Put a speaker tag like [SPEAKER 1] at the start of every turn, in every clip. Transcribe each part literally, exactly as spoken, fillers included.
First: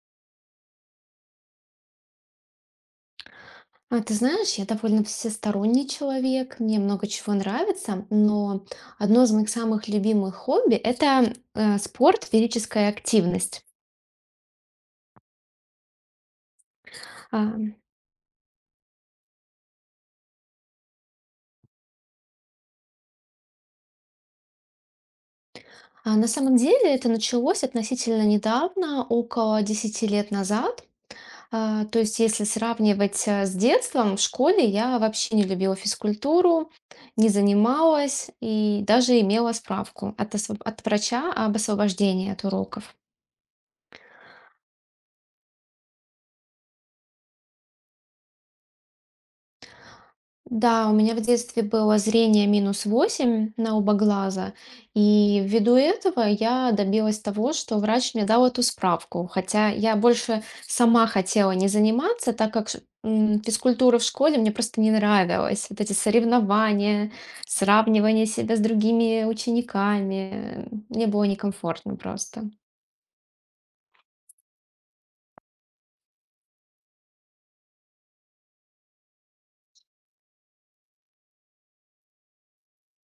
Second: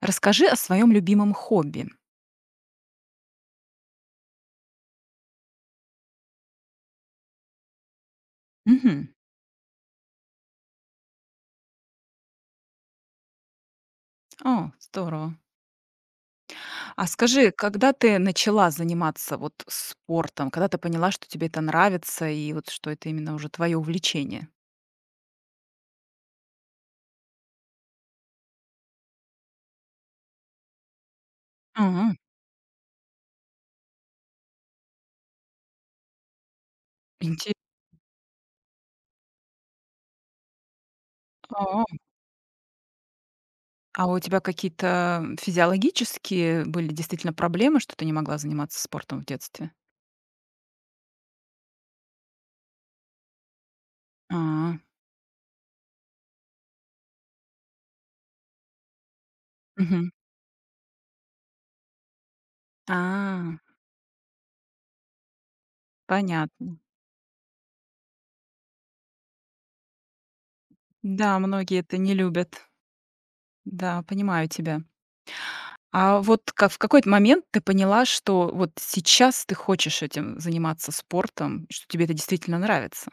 [SPEAKER 1] Расскажи о своем любимом хобби.
[SPEAKER 2] А ты знаешь, я довольно всесторонний человек, мне много чего нравится, но
[SPEAKER 1] Мгм.
[SPEAKER 2] одно из моих самых любимых хобби– это э, спорт, физическая активность.
[SPEAKER 1] О, здорово. А скажи,
[SPEAKER 2] А,
[SPEAKER 1] когда ты начала заниматься вот спортом? Когда ты поняла, что тебе это нравится и вот что это именно уже твое увлечение?
[SPEAKER 2] а на самом деле это началось относительно недавно, около десяти лет назад. А, то
[SPEAKER 1] А,
[SPEAKER 2] есть если сравнивать э, с детством, в школе я вообще не любила физкультуру, не
[SPEAKER 1] инте
[SPEAKER 2] занималась и даже имела справку от, освоб- от врача об
[SPEAKER 1] а,
[SPEAKER 2] освобождении от уроков.
[SPEAKER 1] а у тебя какие-то физиологические были действительно проблемы, что ты не могла заниматься спортом в детстве?
[SPEAKER 2] Да, у меня в детстве было зрение минус восемь на оба глаза,
[SPEAKER 1] А,
[SPEAKER 2] и ввиду этого я добилась того, что врач мне дал эту справку, хотя я
[SPEAKER 1] мгм.
[SPEAKER 2] больше сама хотела не заниматься, так как ш- м,
[SPEAKER 1] А,
[SPEAKER 2] физкультура в школе мне просто не нравилась. Вот эти
[SPEAKER 1] понятно.
[SPEAKER 2] соревнования, сравнивание себя с другими учениками, э, мне было
[SPEAKER 1] Да, многие
[SPEAKER 2] некомфортно
[SPEAKER 1] это не
[SPEAKER 2] просто.
[SPEAKER 1] любят. Да, понимаю тебя. А вот как в какой-то момент ты поняла, что вот сейчас ты хочешь этим заниматься спортом, что тебе это действительно нравится?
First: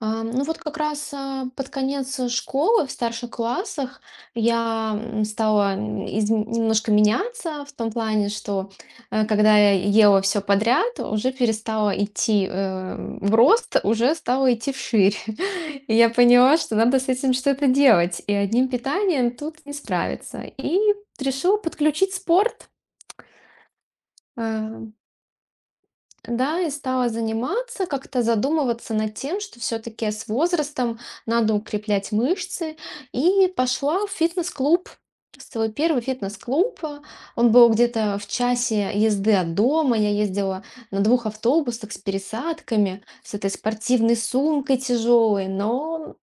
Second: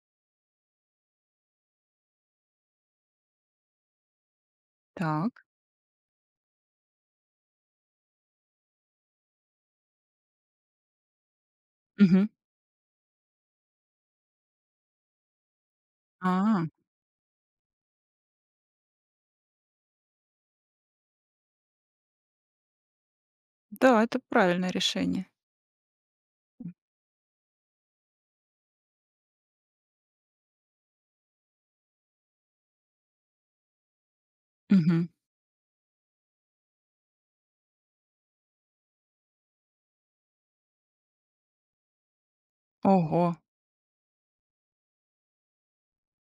[SPEAKER 2] А, ну вот как раз, а, под конец, э, школы, в старших классах я, м,
[SPEAKER 1] Так.
[SPEAKER 2] стала, м, изм немножко меняться в том плане, что, э, когда я ела все подряд, уже перестала
[SPEAKER 1] Мгм.
[SPEAKER 2] идти, э, в рост, уже стала идти вширь. И я поняла,
[SPEAKER 1] А,
[SPEAKER 2] что надо с этим что-то делать, и одним питанием тут не справиться. И решила подключить спорт.
[SPEAKER 1] да, это правильное
[SPEAKER 2] Э
[SPEAKER 1] решение.
[SPEAKER 2] да, и стала заниматься, как-то задумываться над тем, что все-таки с возрастом надо укреплять мышцы. И пошла в фитнес-клуб,
[SPEAKER 1] Мгм.
[SPEAKER 2] свой первый фитнес-клуб. а, Он был где-то в часе езды от дома. Я ездила на двух автобусах с пересадками, с
[SPEAKER 1] Ого.
[SPEAKER 2] этой спортивной сумкой тяжелой. Но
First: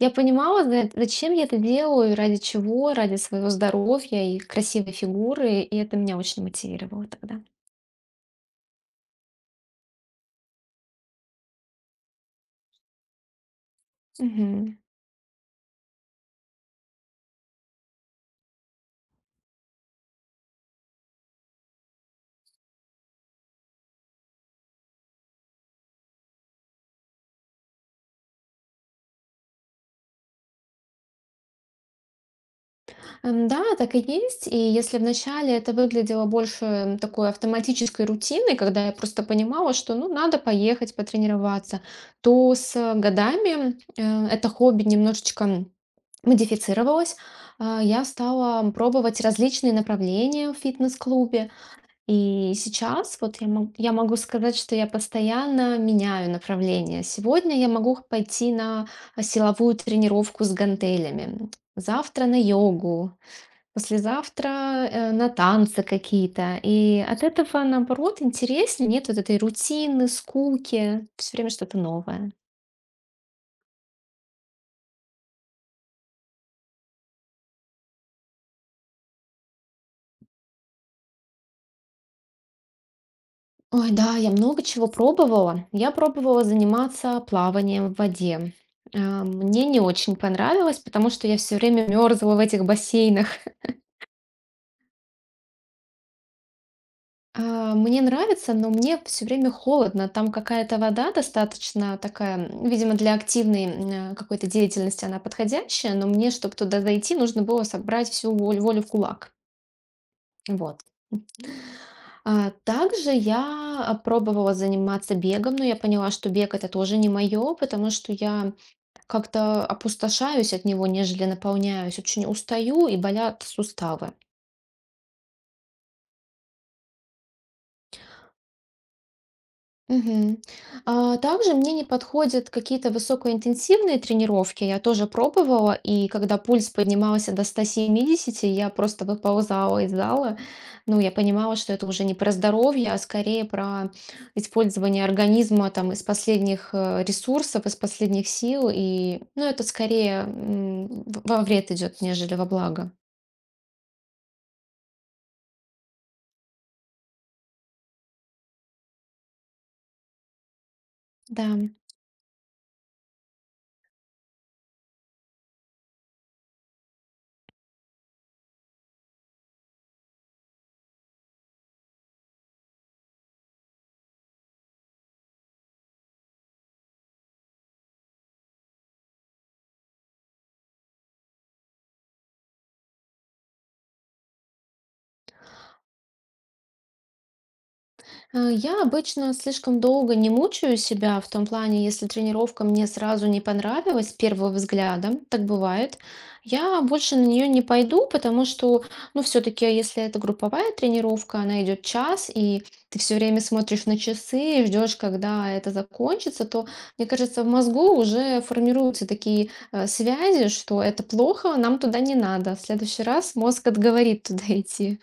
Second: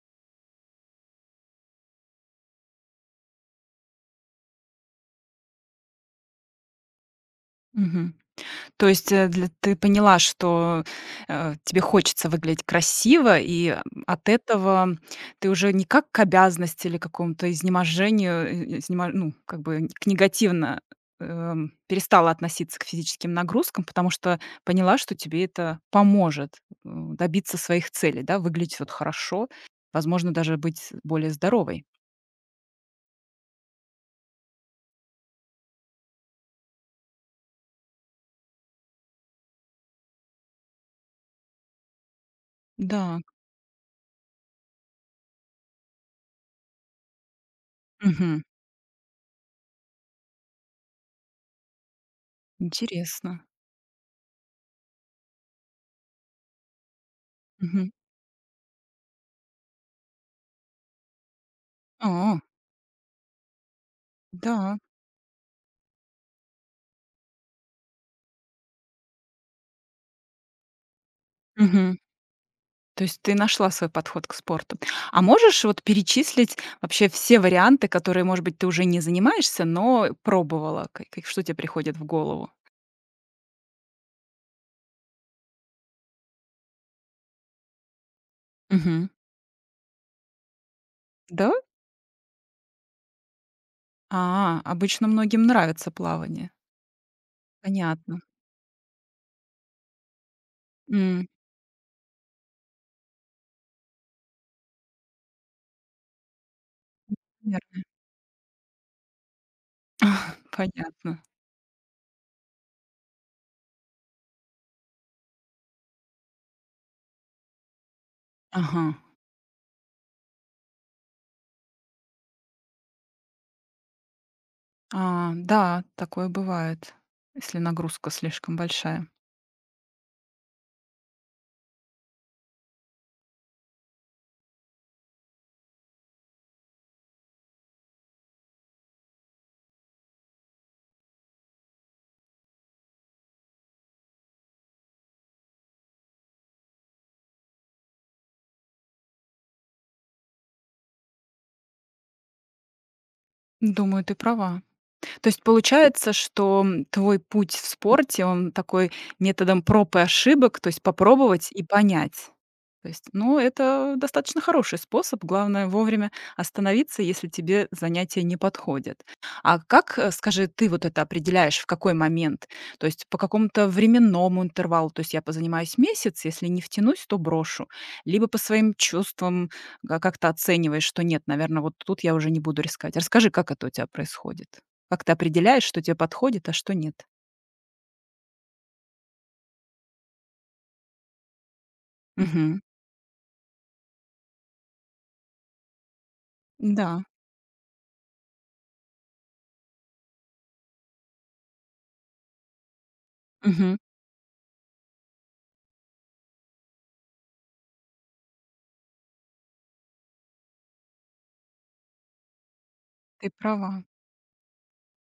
[SPEAKER 2] я понимала, зна- зачем я это делаю, и ради чего, ради своего здоровья и красивой фигуры. И это меня очень мотивировало тогда.
[SPEAKER 1] Мгм. То есть, э, для ты поняла, что, э, тебе хочется выглядеть красиво, и, э, от
[SPEAKER 2] Мгм.
[SPEAKER 1] этого ты уже не как к обязанности или какому-то изнеможению, э, изнема ну, как бы н- к негативно, эм, перестала относиться к физическим нагрузкам, потому что поняла, что тебе это поможет, э, добиться своих целей, да, выглядеть вот хорошо, возможно, даже быть более здоровой.
[SPEAKER 2] М, Да, так и есть. И если вначале это выглядело больше такой автоматической рутиной, когда я просто понимала, что ну надо поехать потренироваться, то с э,
[SPEAKER 1] Да.
[SPEAKER 2] годами э, это хобби немножечко модифицировалось. А, Я
[SPEAKER 1] Мгм.
[SPEAKER 2] стала пробовать различные направления в фитнес-клубе. И сейчас вот я
[SPEAKER 1] Интересно.
[SPEAKER 2] мог- я могу сказать, что я постоянно меняю направление. Сегодня я
[SPEAKER 1] Мгм.
[SPEAKER 2] могу пойти на силовую тренировку с гантелями, завтра на
[SPEAKER 1] А,
[SPEAKER 2] йогу, послезавтра
[SPEAKER 1] да.
[SPEAKER 2] э, на танцы какие-то. И от этого, наоборот, интереснее, нет вот этой рутины, скуки, все время что-то
[SPEAKER 1] Мгм.
[SPEAKER 2] новое.
[SPEAKER 1] То есть ты нашла свой подход к спорту. А можешь вот перечислить вообще все варианты, которые, может быть, ты уже не занимаешься, но пробовала? Как, к что тебе приходит в голову?
[SPEAKER 2] Ой, да, я много чего пробовала. Я пробовала заниматься плаванием в воде.
[SPEAKER 1] Мгм.
[SPEAKER 2] А, Мне не очень понравилось, потому что я
[SPEAKER 1] Да?
[SPEAKER 2] все время мерзла в этих бассейнах.
[SPEAKER 1] А, обычно многим нравится плавание.
[SPEAKER 2] А, Мне
[SPEAKER 1] Понятно.
[SPEAKER 2] нравится, но мне все время холодно. Там какая-то вода
[SPEAKER 1] М,
[SPEAKER 2] достаточно такая, м, видимо, для активной м, э, какой-то деятельности она подходящая, но мне, чтобы туда дойти, нужно было
[SPEAKER 1] Верно.
[SPEAKER 2] собрать всю волю, волю в кулак. Вот.
[SPEAKER 1] Понятно.
[SPEAKER 2] А, Также я а, пробовала заниматься бегом, но я поняла, что бег это тоже не мое, потому что я
[SPEAKER 1] Ага.
[SPEAKER 2] как-то опустошаюсь от него, нежели наполняюсь. Очень устаю и болят суставы.
[SPEAKER 1] А, да, такое бывает, если нагрузка слишком большая.
[SPEAKER 2] Мгм. А, также мне не подходят какие-то высокоинтенсивные тренировки. Я тоже пробовала, и когда пульс поднимался до ста семидесяти, я просто выползала из зала. Ну, я понимала, что это уже не про здоровье, а скорее про использование организма там из последних э, ресурсов, из последних сил. И, ну, это скорее м, во вред идет, нежели во благо.
[SPEAKER 1] Думаю, ты права. То есть получается, что твой путь в спорте, он такой методом проб и ошибок, то есть попробовать
[SPEAKER 2] Да.
[SPEAKER 1] и понять. То есть, ну, это достаточно хороший способ. Главное вовремя остановиться, если тебе занятие не подходит. А как, э, скажи, ты вот это определяешь, в какой момент? То есть по какому-то временному интервалу, то есть я позанимаюсь месяц, если не втянусь, то брошу. Либо по своим чувствам га- как-то оцениваешь, что нет, наверное, вот тут я уже не буду рисковать. Расскажи, как это у тебя происходит? Как ты определяешь, что тебе подходит, а что нет?
[SPEAKER 2] Э, Я обычно слишком долго не мучаю себя в том плане, если
[SPEAKER 1] Мгм.
[SPEAKER 2] тренировка мне сразу не понравилась с первого взгляда, так бывает, я
[SPEAKER 1] Да.
[SPEAKER 2] больше на нее не пойду, потому что, ну, все-таки, если это групповая тренировка, она идет час, и ты все время
[SPEAKER 1] Мгм.
[SPEAKER 2] смотришь на часы и ждешь, когда это закончится, то, мне кажется, в мозгу уже формируются такие э, связи, что это плохо, нам туда не надо. В следующий
[SPEAKER 1] Ты
[SPEAKER 2] раз мозг
[SPEAKER 1] права.
[SPEAKER 2] отговорит туда идти.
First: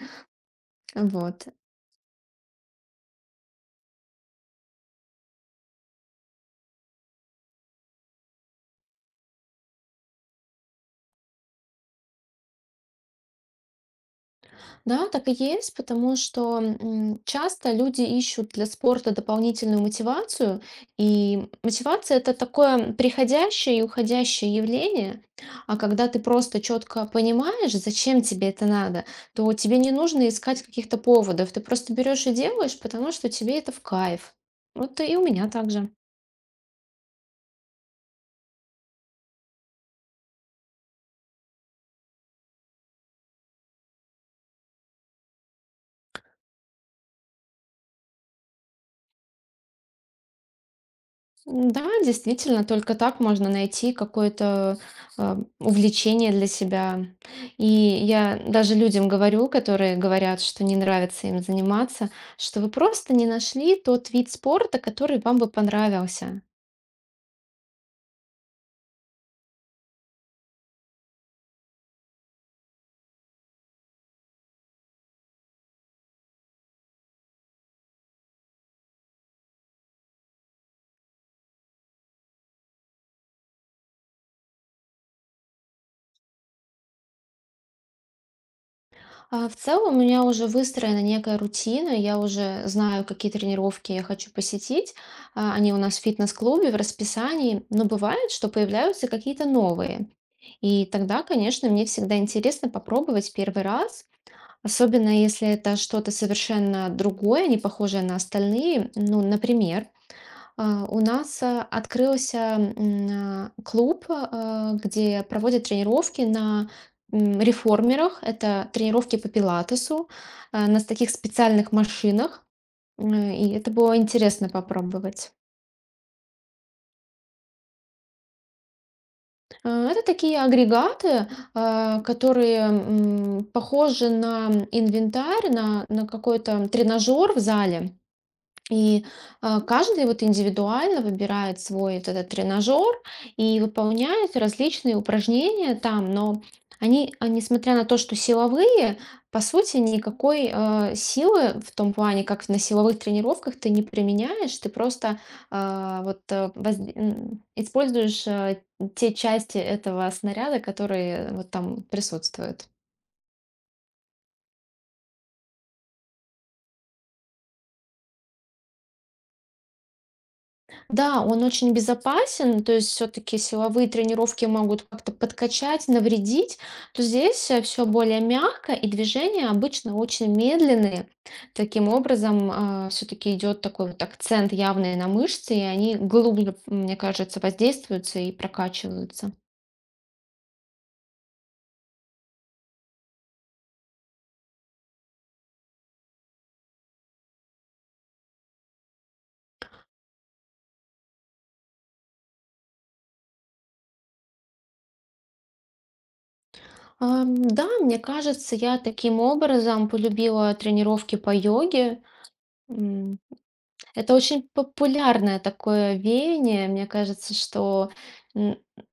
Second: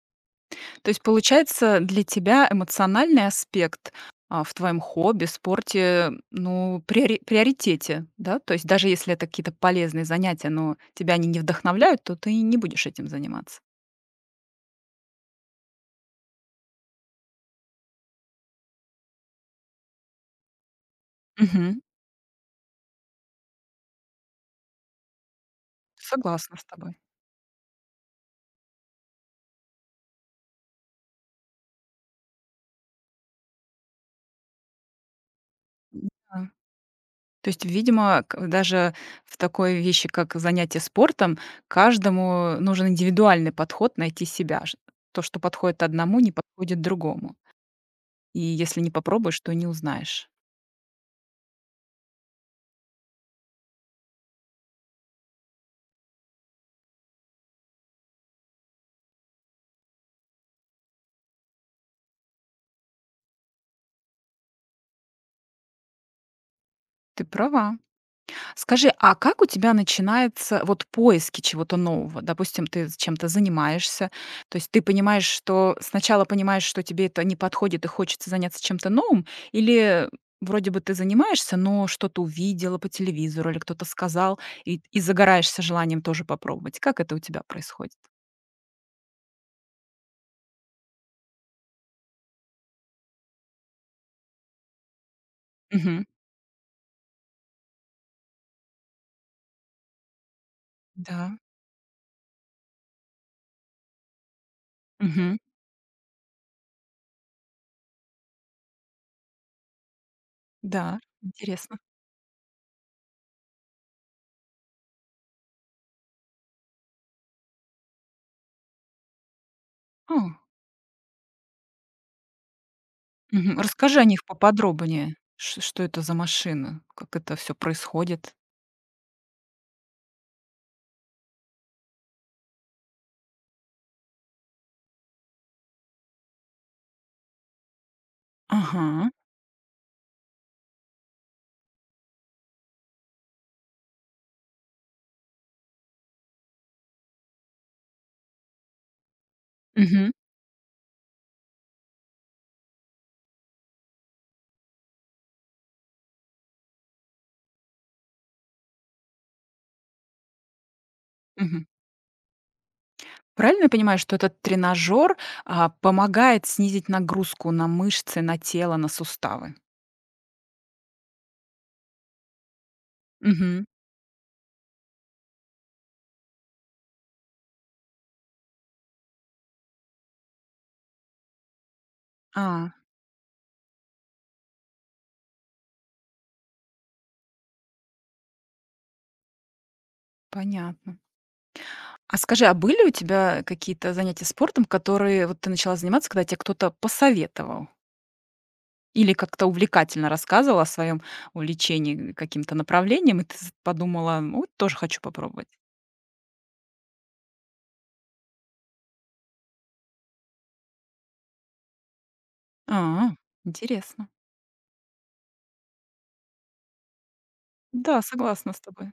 [SPEAKER 1] То есть,
[SPEAKER 2] Вот.
[SPEAKER 1] получается, для тебя эмоциональный аспект, а, в твоем хобби, спорте, ну, приори приоритете, да? То есть даже если это какие-то полезные занятия, но тебя они не вдохновляют, то ты не будешь этим заниматься.
[SPEAKER 2] Да, так и есть, потому что м, часто люди ищут для спорта дополнительную мотивацию, и
[SPEAKER 1] Мгм.
[SPEAKER 2] мотивация это такое приходящее и уходящее явление, а когда ты
[SPEAKER 1] Согласна
[SPEAKER 2] просто
[SPEAKER 1] с тобой.
[SPEAKER 2] четко понимаешь, зачем тебе это надо, то тебе не нужно искать каких-то поводов, ты просто берешь и делаешь, потому что тебе это в кайф. Вот и у меня также.
[SPEAKER 1] Да. То есть, видимо, к даже в такой вещи, как занятие спортом, каждому нужен индивидуальный подход, найти себя. Ш То, что подходит одному, не подходит другому. И если не попробуешь, то не узнаешь.
[SPEAKER 2] М, Да, действительно, только так можно найти какое-то а, увлечение для себя. И я даже людям говорю, которые говорят, что не нравится им заниматься, что вы просто не нашли тот вид спорта, который вам бы понравился.
[SPEAKER 1] Ты права. Скажи, а как у тебя начинаются вот поиски чего-то нового? Допустим, ты з- чем-то занимаешься, то есть ты понимаешь, что сначала понимаешь, что тебе это не подходит и хочется заняться чем-то новым, или вроде бы ты занимаешься, но что-то увидела по телевизору или кто-то сказал, и и загораешься желанием тоже попробовать. Как это у тебя происходит?
[SPEAKER 2] А, В целом у меня уже выстроена некая рутина, я уже знаю, какие тренировки я хочу посетить. а, Они у нас в
[SPEAKER 1] Мгм.
[SPEAKER 2] фитнес-клубе, в расписании, но бывает, что появляются какие-то новые. И тогда,
[SPEAKER 1] Да.
[SPEAKER 2] конечно, мне всегда интересно попробовать первый раз, особенно
[SPEAKER 1] Мгм.
[SPEAKER 2] если это что-то совершенно другое, не похожее на остальные. Ну, например, а,
[SPEAKER 1] Да.
[SPEAKER 2] у нас э,
[SPEAKER 1] Интересно.
[SPEAKER 2] открылся м, а, клуб, э, где проводят тренировки на м, реформерах. Это тренировки по пилатесу
[SPEAKER 1] А,
[SPEAKER 2] э, на с- таких специальных машинах. М, И
[SPEAKER 1] мгм.
[SPEAKER 2] это было
[SPEAKER 1] Расскажи о них
[SPEAKER 2] интересно
[SPEAKER 1] поподробнее.
[SPEAKER 2] попробовать.
[SPEAKER 1] Ш- Что это за машина? Как это все происходит?
[SPEAKER 2] Э, Это такие агрегаты, э, которые м, похожи на инвентарь, на, на какой-то тренажер в зале. И,
[SPEAKER 1] Ага.
[SPEAKER 2] а, каждый вот индивидуально выбирает свой вот этот тренажер и выполняет различные упражнения там, но они, а, несмотря на то, что силовые, по сути,
[SPEAKER 1] Мгм,
[SPEAKER 2] никакой, э, силы в том плане, как на силовых тренировках, ты не применяешь. Ты просто, а, вот, э, воз м, используешь, э, те части этого снаряда, которые э, вот
[SPEAKER 1] мгм.
[SPEAKER 2] там присутствуют.
[SPEAKER 1] Правильно я понимаю, что этот тренажер а, помогает снизить нагрузку на мышцы, на тело, на суставы?
[SPEAKER 2] Да, он очень безопасен, то есть все-таки
[SPEAKER 1] Мгм.
[SPEAKER 2] силовые тренировки могут как-то подкачать, навредить, то здесь все более мягко, и движения обычно очень медленные. Таким
[SPEAKER 1] А,
[SPEAKER 2] образом, все-таки идет такой вот акцент явный на мышцы, и они глубже, мне кажется, воздействуются и прокачиваются.
[SPEAKER 1] понятно. А скажи, а были у тебя какие-то занятия спортом, которые вот ты начала заниматься, когда тебе кто-то посоветовал? Или как-то увлекательно рассказывала о своем увлечении каким-то направлением, и ты з подумала: «Ну, вот тоже хочу попробовать»?
[SPEAKER 2] А, Да, мне кажется, я таким образом полюбила тренировки по йоге.
[SPEAKER 1] А,
[SPEAKER 2] М,
[SPEAKER 1] интересно.
[SPEAKER 2] Это очень популярное такое веяние. Мне кажется, что
[SPEAKER 1] Да, согласна с тобой.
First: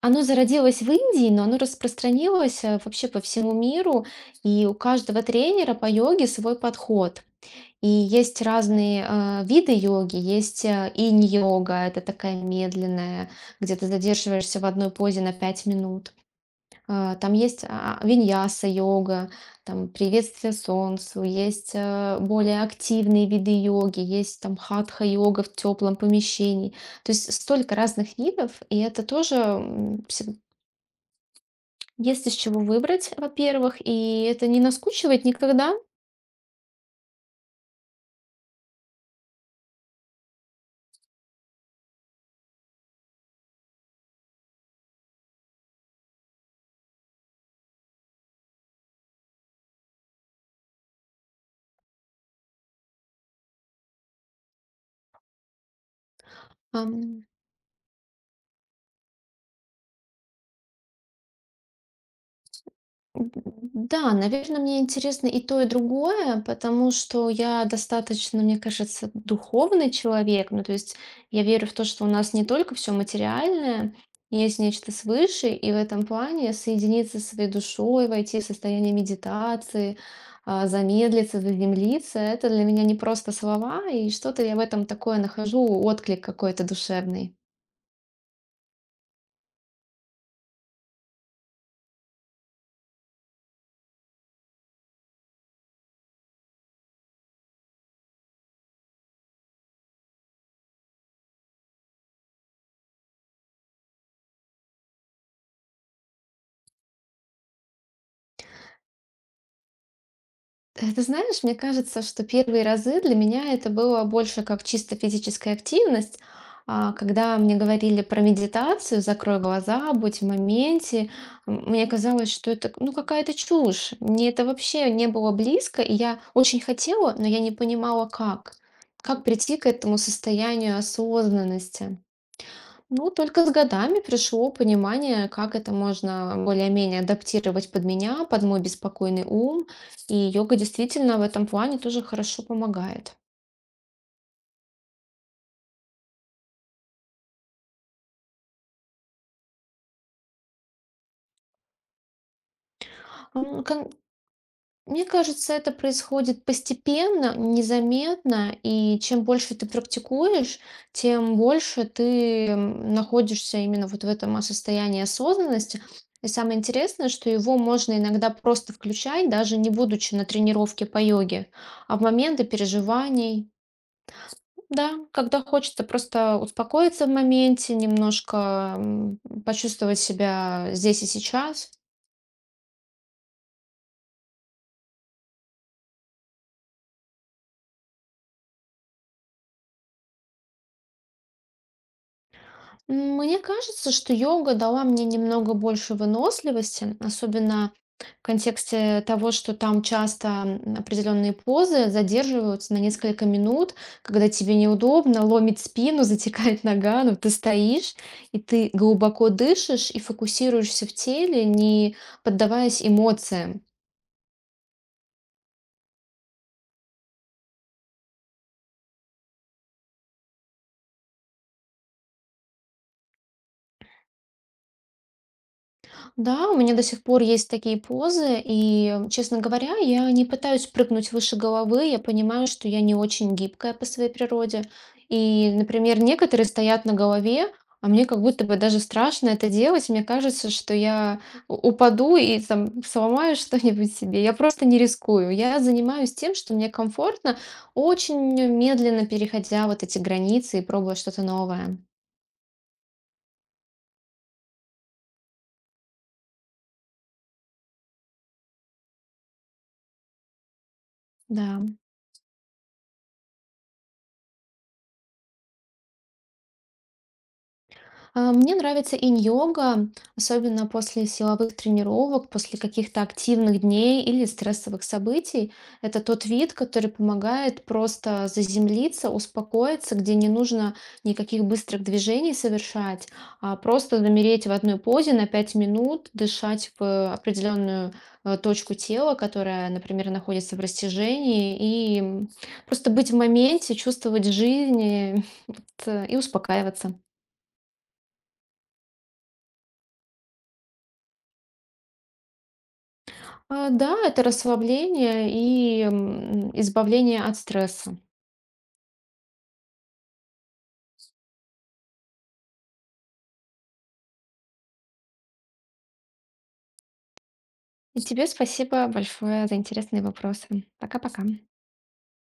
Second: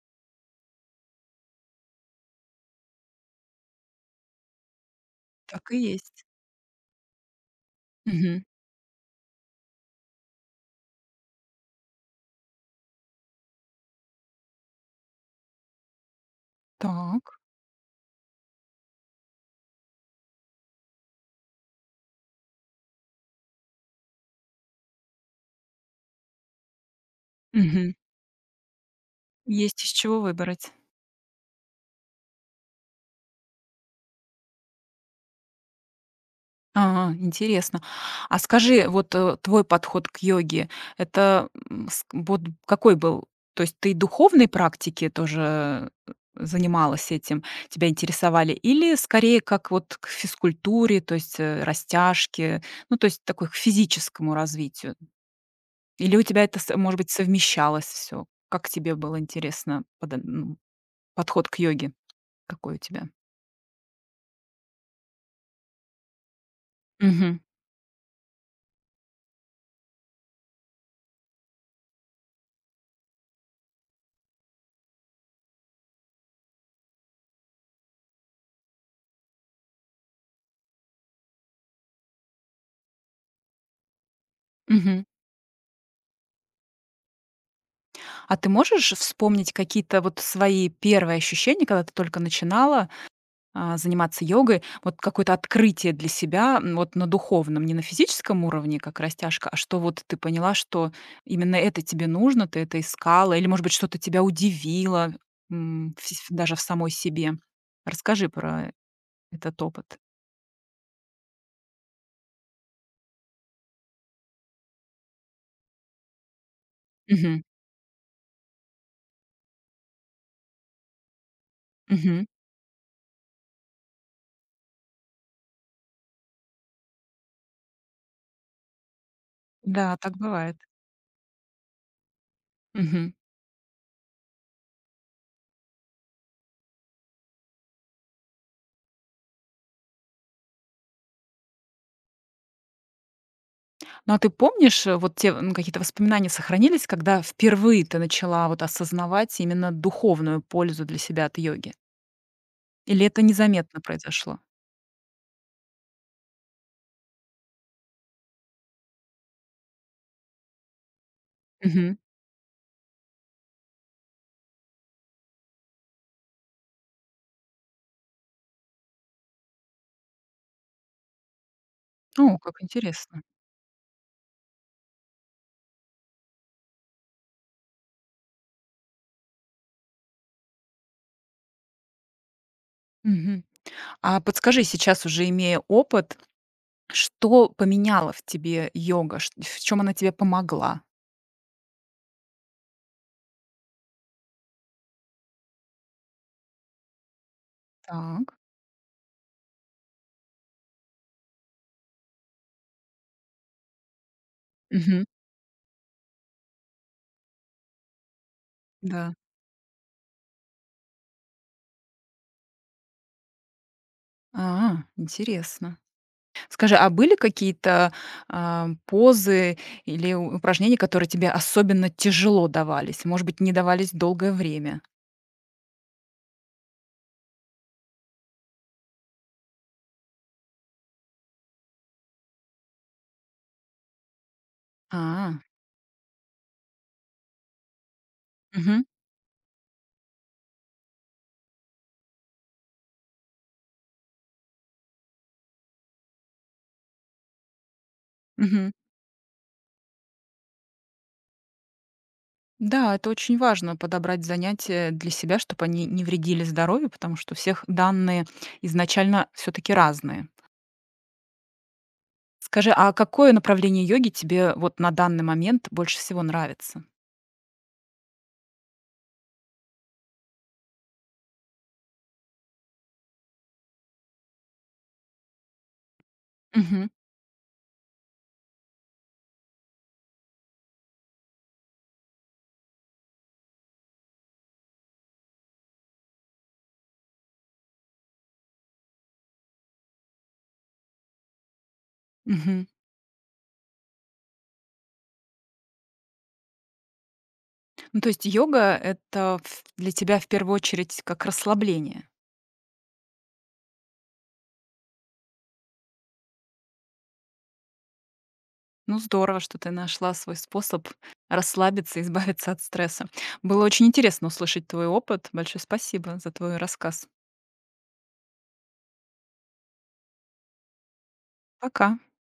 [SPEAKER 2] оно зародилось в Индии, но оно распространилось э, вообще по всему миру, и у каждого
[SPEAKER 1] Так
[SPEAKER 2] тренера
[SPEAKER 1] и
[SPEAKER 2] по
[SPEAKER 1] есть.
[SPEAKER 2] йоге свой подход. И есть
[SPEAKER 1] Мгм.
[SPEAKER 2] разные а, виды йоги, есть э, инь-йога, это такая медленная, где ты задерживаешься в одной позе на пять минут. А, Там
[SPEAKER 1] Так.
[SPEAKER 2] есть а, виньяса-йога, там приветствие солнцу, есть э, более активные виды йоги, есть там хатха-йога в теплом помещении. То есть столько
[SPEAKER 1] Мгм.
[SPEAKER 2] разных видов, и это тоже
[SPEAKER 1] Есть из
[SPEAKER 2] м,
[SPEAKER 1] чего
[SPEAKER 2] всег-
[SPEAKER 1] выбрать.
[SPEAKER 2] есть из чего выбрать, во-первых, и это не наскучивает никогда.
[SPEAKER 1] А, интересно. А скажи, вот, э, твой подход к йоге — это, м, ск вот какой был? То есть ты духовной практики тоже, э, занималась этим, тебя интересовали, или скорее как вот к физкультуре, то есть, э, растяжке, ну, то есть такой к физическому развитию? Или у тебя это, с может быть,
[SPEAKER 2] Ам,
[SPEAKER 1] совмещалось все? Как тебе было интересно, подо м, подход к йоге какой у тебя?
[SPEAKER 2] м, да, наверное, мне интересно и то, и другое, потому что
[SPEAKER 1] Мгм.
[SPEAKER 2] я достаточно, мне кажется, духовный человек. Ну, то есть я верю в то, что у нас не только все материальное, есть нечто свыше, и в этом плане соединиться со своей душой, войти в состояние медитации, а, замедлиться, заземлиться, это для меня не просто слова, и что-то я в этом
[SPEAKER 1] Мгм.
[SPEAKER 2] такое нахожу, отклик какой-то душевный.
[SPEAKER 1] А ты можешь вспомнить какие-то вот свои первые ощущения, когда ты только начинала, а, заниматься йогой? Вот какое-то открытие для себя, м, вот на духовном, не на физическом уровне, как растяжка, а что вот ты поняла, что именно это тебе нужно, ты это искала, или, может быть, что-то тебя удивило, м, фи ф даже в самой себе? Расскажи про этот опыт.
[SPEAKER 2] Э, Ты знаешь, мне кажется, что первые разы для меня это было больше как чисто физическая активность. А, Когда
[SPEAKER 1] Мгм,
[SPEAKER 2] мне говорили про медитацию, закрой глаза, будь в моменте, м, мне
[SPEAKER 1] мгм.
[SPEAKER 2] казалось, что это ну, какая-то чушь. Мне это вообще не было близко, и я очень хотела, но я не понимала, как. Как прийти к
[SPEAKER 1] Да,
[SPEAKER 2] этому
[SPEAKER 1] так бывает.
[SPEAKER 2] состоянию осознанности. Ну, только с годами пришло понимание, как это можно более-менее адаптировать под меня, под мой беспокойный ум. И йога действительно в этом плане тоже хорошо помогает.
[SPEAKER 1] Ну, а ты помнишь, э, вот те, м, какие-то воспоминания сохранились, когда впервые ты начала вот осознавать именно духовную пользу для себя от йоги? Или это
[SPEAKER 2] Ам,
[SPEAKER 1] незаметно
[SPEAKER 2] кон
[SPEAKER 1] произошло?
[SPEAKER 2] Мне кажется, это происходит постепенно, незаметно, и чем больше ты практикуешь, тем больше
[SPEAKER 1] Мгм.
[SPEAKER 2] ты м, находишься именно вот в этом а, состоянии осознанности. И самое интересное, что его можно иногда просто включать, даже не будучи на тренировке по йоге, а в
[SPEAKER 1] О,
[SPEAKER 2] моменты
[SPEAKER 1] как интересно.
[SPEAKER 2] переживаний. Да, когда хочется просто успокоиться в моменте, немножко м, почувствовать себя здесь и сейчас.
[SPEAKER 1] Мгм. А подскажи, сейчас, уже имея опыт, что поменяла в тебе йога? Ш- В чем она тебе помогла?
[SPEAKER 2] М, Мне кажется, что йога дала мне немного больше выносливости, особенно в
[SPEAKER 1] Так.
[SPEAKER 2] контексте того, что там часто м, определенные позы задерживаются на несколько минут, когда тебе
[SPEAKER 1] Мгм.
[SPEAKER 2] неудобно, ломит спину, затекает нога, но ты стоишь, и ты
[SPEAKER 1] Да.
[SPEAKER 2] глубоко дышишь и фокусируешься в теле, не поддаваясь эмоциям.
[SPEAKER 1] А, интересно. Скажи, а были какие-то, а, позы или у- упражнения, которые тебе особенно тяжело давались? Может быть, не давались долгое время?
[SPEAKER 2] Да, у меня до сих пор есть такие позы, и, честно говоря, я не пытаюсь прыгнуть выше головы, я понимаю, что я не очень гибкая по своей природе.
[SPEAKER 1] А,
[SPEAKER 2] И, например, некоторые стоят на голове, а мне как будто бы даже
[SPEAKER 1] мгм,
[SPEAKER 2] страшно это делать. Мне кажется, что я у- упаду и там сломаю что-нибудь себе. Я просто не рискую. Я занимаюсь тем, что мне комфортно, очень
[SPEAKER 1] мгм.
[SPEAKER 2] медленно переходя вот эти границы и пробуя что-то новое.
[SPEAKER 1] Да, это очень важно — подобрать занятия для себя, чтобы они не вредили здоровью, потому что у всех данные изначально все таки разные.
[SPEAKER 2] Да.
[SPEAKER 1] Скажи, а какое направление йоги тебе вот на данный момент больше всего нравится?
[SPEAKER 2] А, Мне нравится инь-йога, особенно после силовых тренировок, после каких-то активных дней или стрессовых событий. Это тот вид,
[SPEAKER 1] Мгм,
[SPEAKER 2] который помогает просто заземлиться, успокоиться, где не нужно никаких быстрых движений совершать, а просто замереть в одной позе на пять минут, дышать в определенную э, точку тела, которая, например, находится в растяжении, и м,
[SPEAKER 1] мгм.
[SPEAKER 2] просто быть в моменте, чувствовать жизнь э, вот, э, и успокаиваться.
[SPEAKER 1] Ну, то есть йога — это, ф для тебя, в первую очередь, как расслабление?
[SPEAKER 2] А, да, это расслабление и, м, избавление от стресса.
[SPEAKER 1] Ну, здорово, что ты нашла свой способ расслабиться и избавиться от стресса. Было очень интересно услышать твой опыт. Большое спасибо за твой рассказ.
[SPEAKER 2] И тебе спасибо большое за интересные вопросы. Пока-пока.
[SPEAKER 1] Пока.